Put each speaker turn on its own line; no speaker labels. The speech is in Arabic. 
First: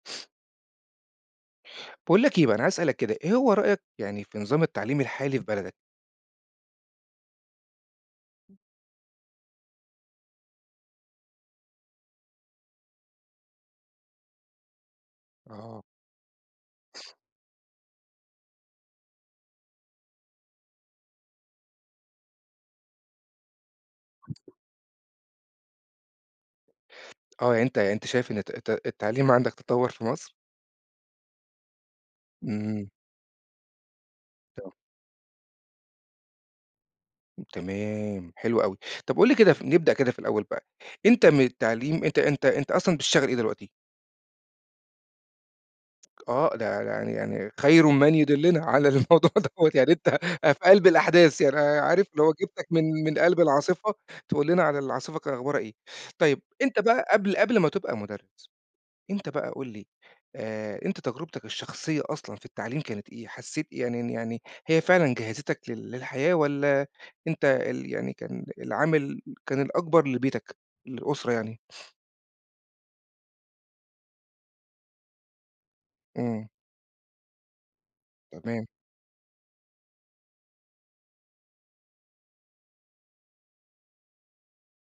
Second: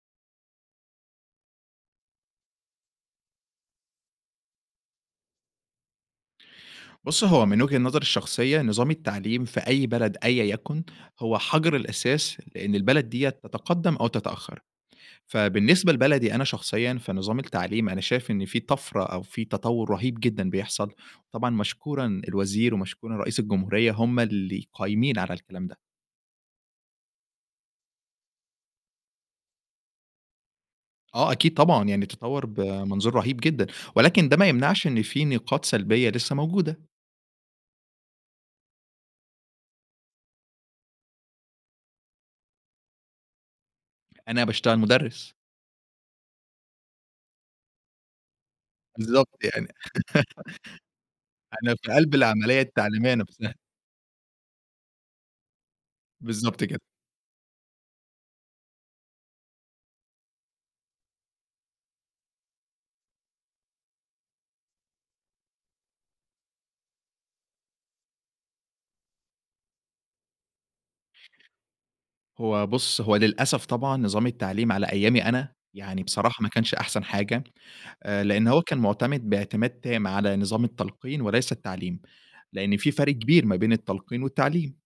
باقول لك إيه بقى، أنا عايز أسألك كده، إيه هو رأيك يعني في نظام التعليم الحالي في بلدك؟
بُص، هو من وجهة نظري الشخصية، نظام التعليم في أي بلد أيًا يَكُن، هو حَجر الأساس، لإن البلد ديّة تتقدَّم أو تتأخّّر.
آه.
فبالنسبة لبلدي أنا شخصيًا في نظام التعليم، أنا شايف إن في طَفرة أو في تطوّر رهيب جدًا بيحصل. طبعًا مشكورًا الوزير ومشكورًا رئيس الجمهورية، هم اللي قايمين على الكلام ده.
آه. يعني أنت أنت شايف إن الت الت التعليم عندك تطوّر في مصر؟
آه، أكيد طبعًا. يعني تطوّر
إمم.
بمنظور رهيب جدًا، ولكن ده ما
تم
يمنعش إن في نقاط سلبية لسّه موجودة.
تمام، حلو أوي. طب قُل لي كده ف نبدأ كده في الأول بقى، أنت من التعليم أنت أنت أنت أصلًا بتشغل إيه دلوقتي؟
أنا باشتغل مُدرِّس.
آه. ده يعني يعني خَير من يُدلِّنا على الموضوع
بالضبط يعني.
دوّة، يعني أنت أ في قَلْب الأحداث. يعني
أنا في
عارف
قَلْب
لو
العملية
جِبتك من
التعليمية
من قَلْب
نفسها.
العاصفة تقول لنا على العاصفة ك أخبارها إيه؟ طيب،
بالضبط
أنت
كده.
بقى قبل قبل ما تبقى مُدرِّس، أنت بقى قُل لي، آآ أنت تجربتك الشخصية أصلًا في التعليم كانت إيه؟ حسّيت يعني ن يعني هي فعلًا جهّزتك لل للحياة والّا أنت ال يعني كان العامل كان الأكبر لبيتك، للأسرة يعني؟
هو بُص، هو للأسف طبعًا نظام التعليم على أيامي أنا، يعني بصراحة ما
إمم.
كانش أحسن حاجة، آآ لإنّ هو
تمام.
كان مُعتمِد باعتماد تام على نظام التلقين وليس التعليم، لإن في فرق كبير ما بين التلقين والتعليم.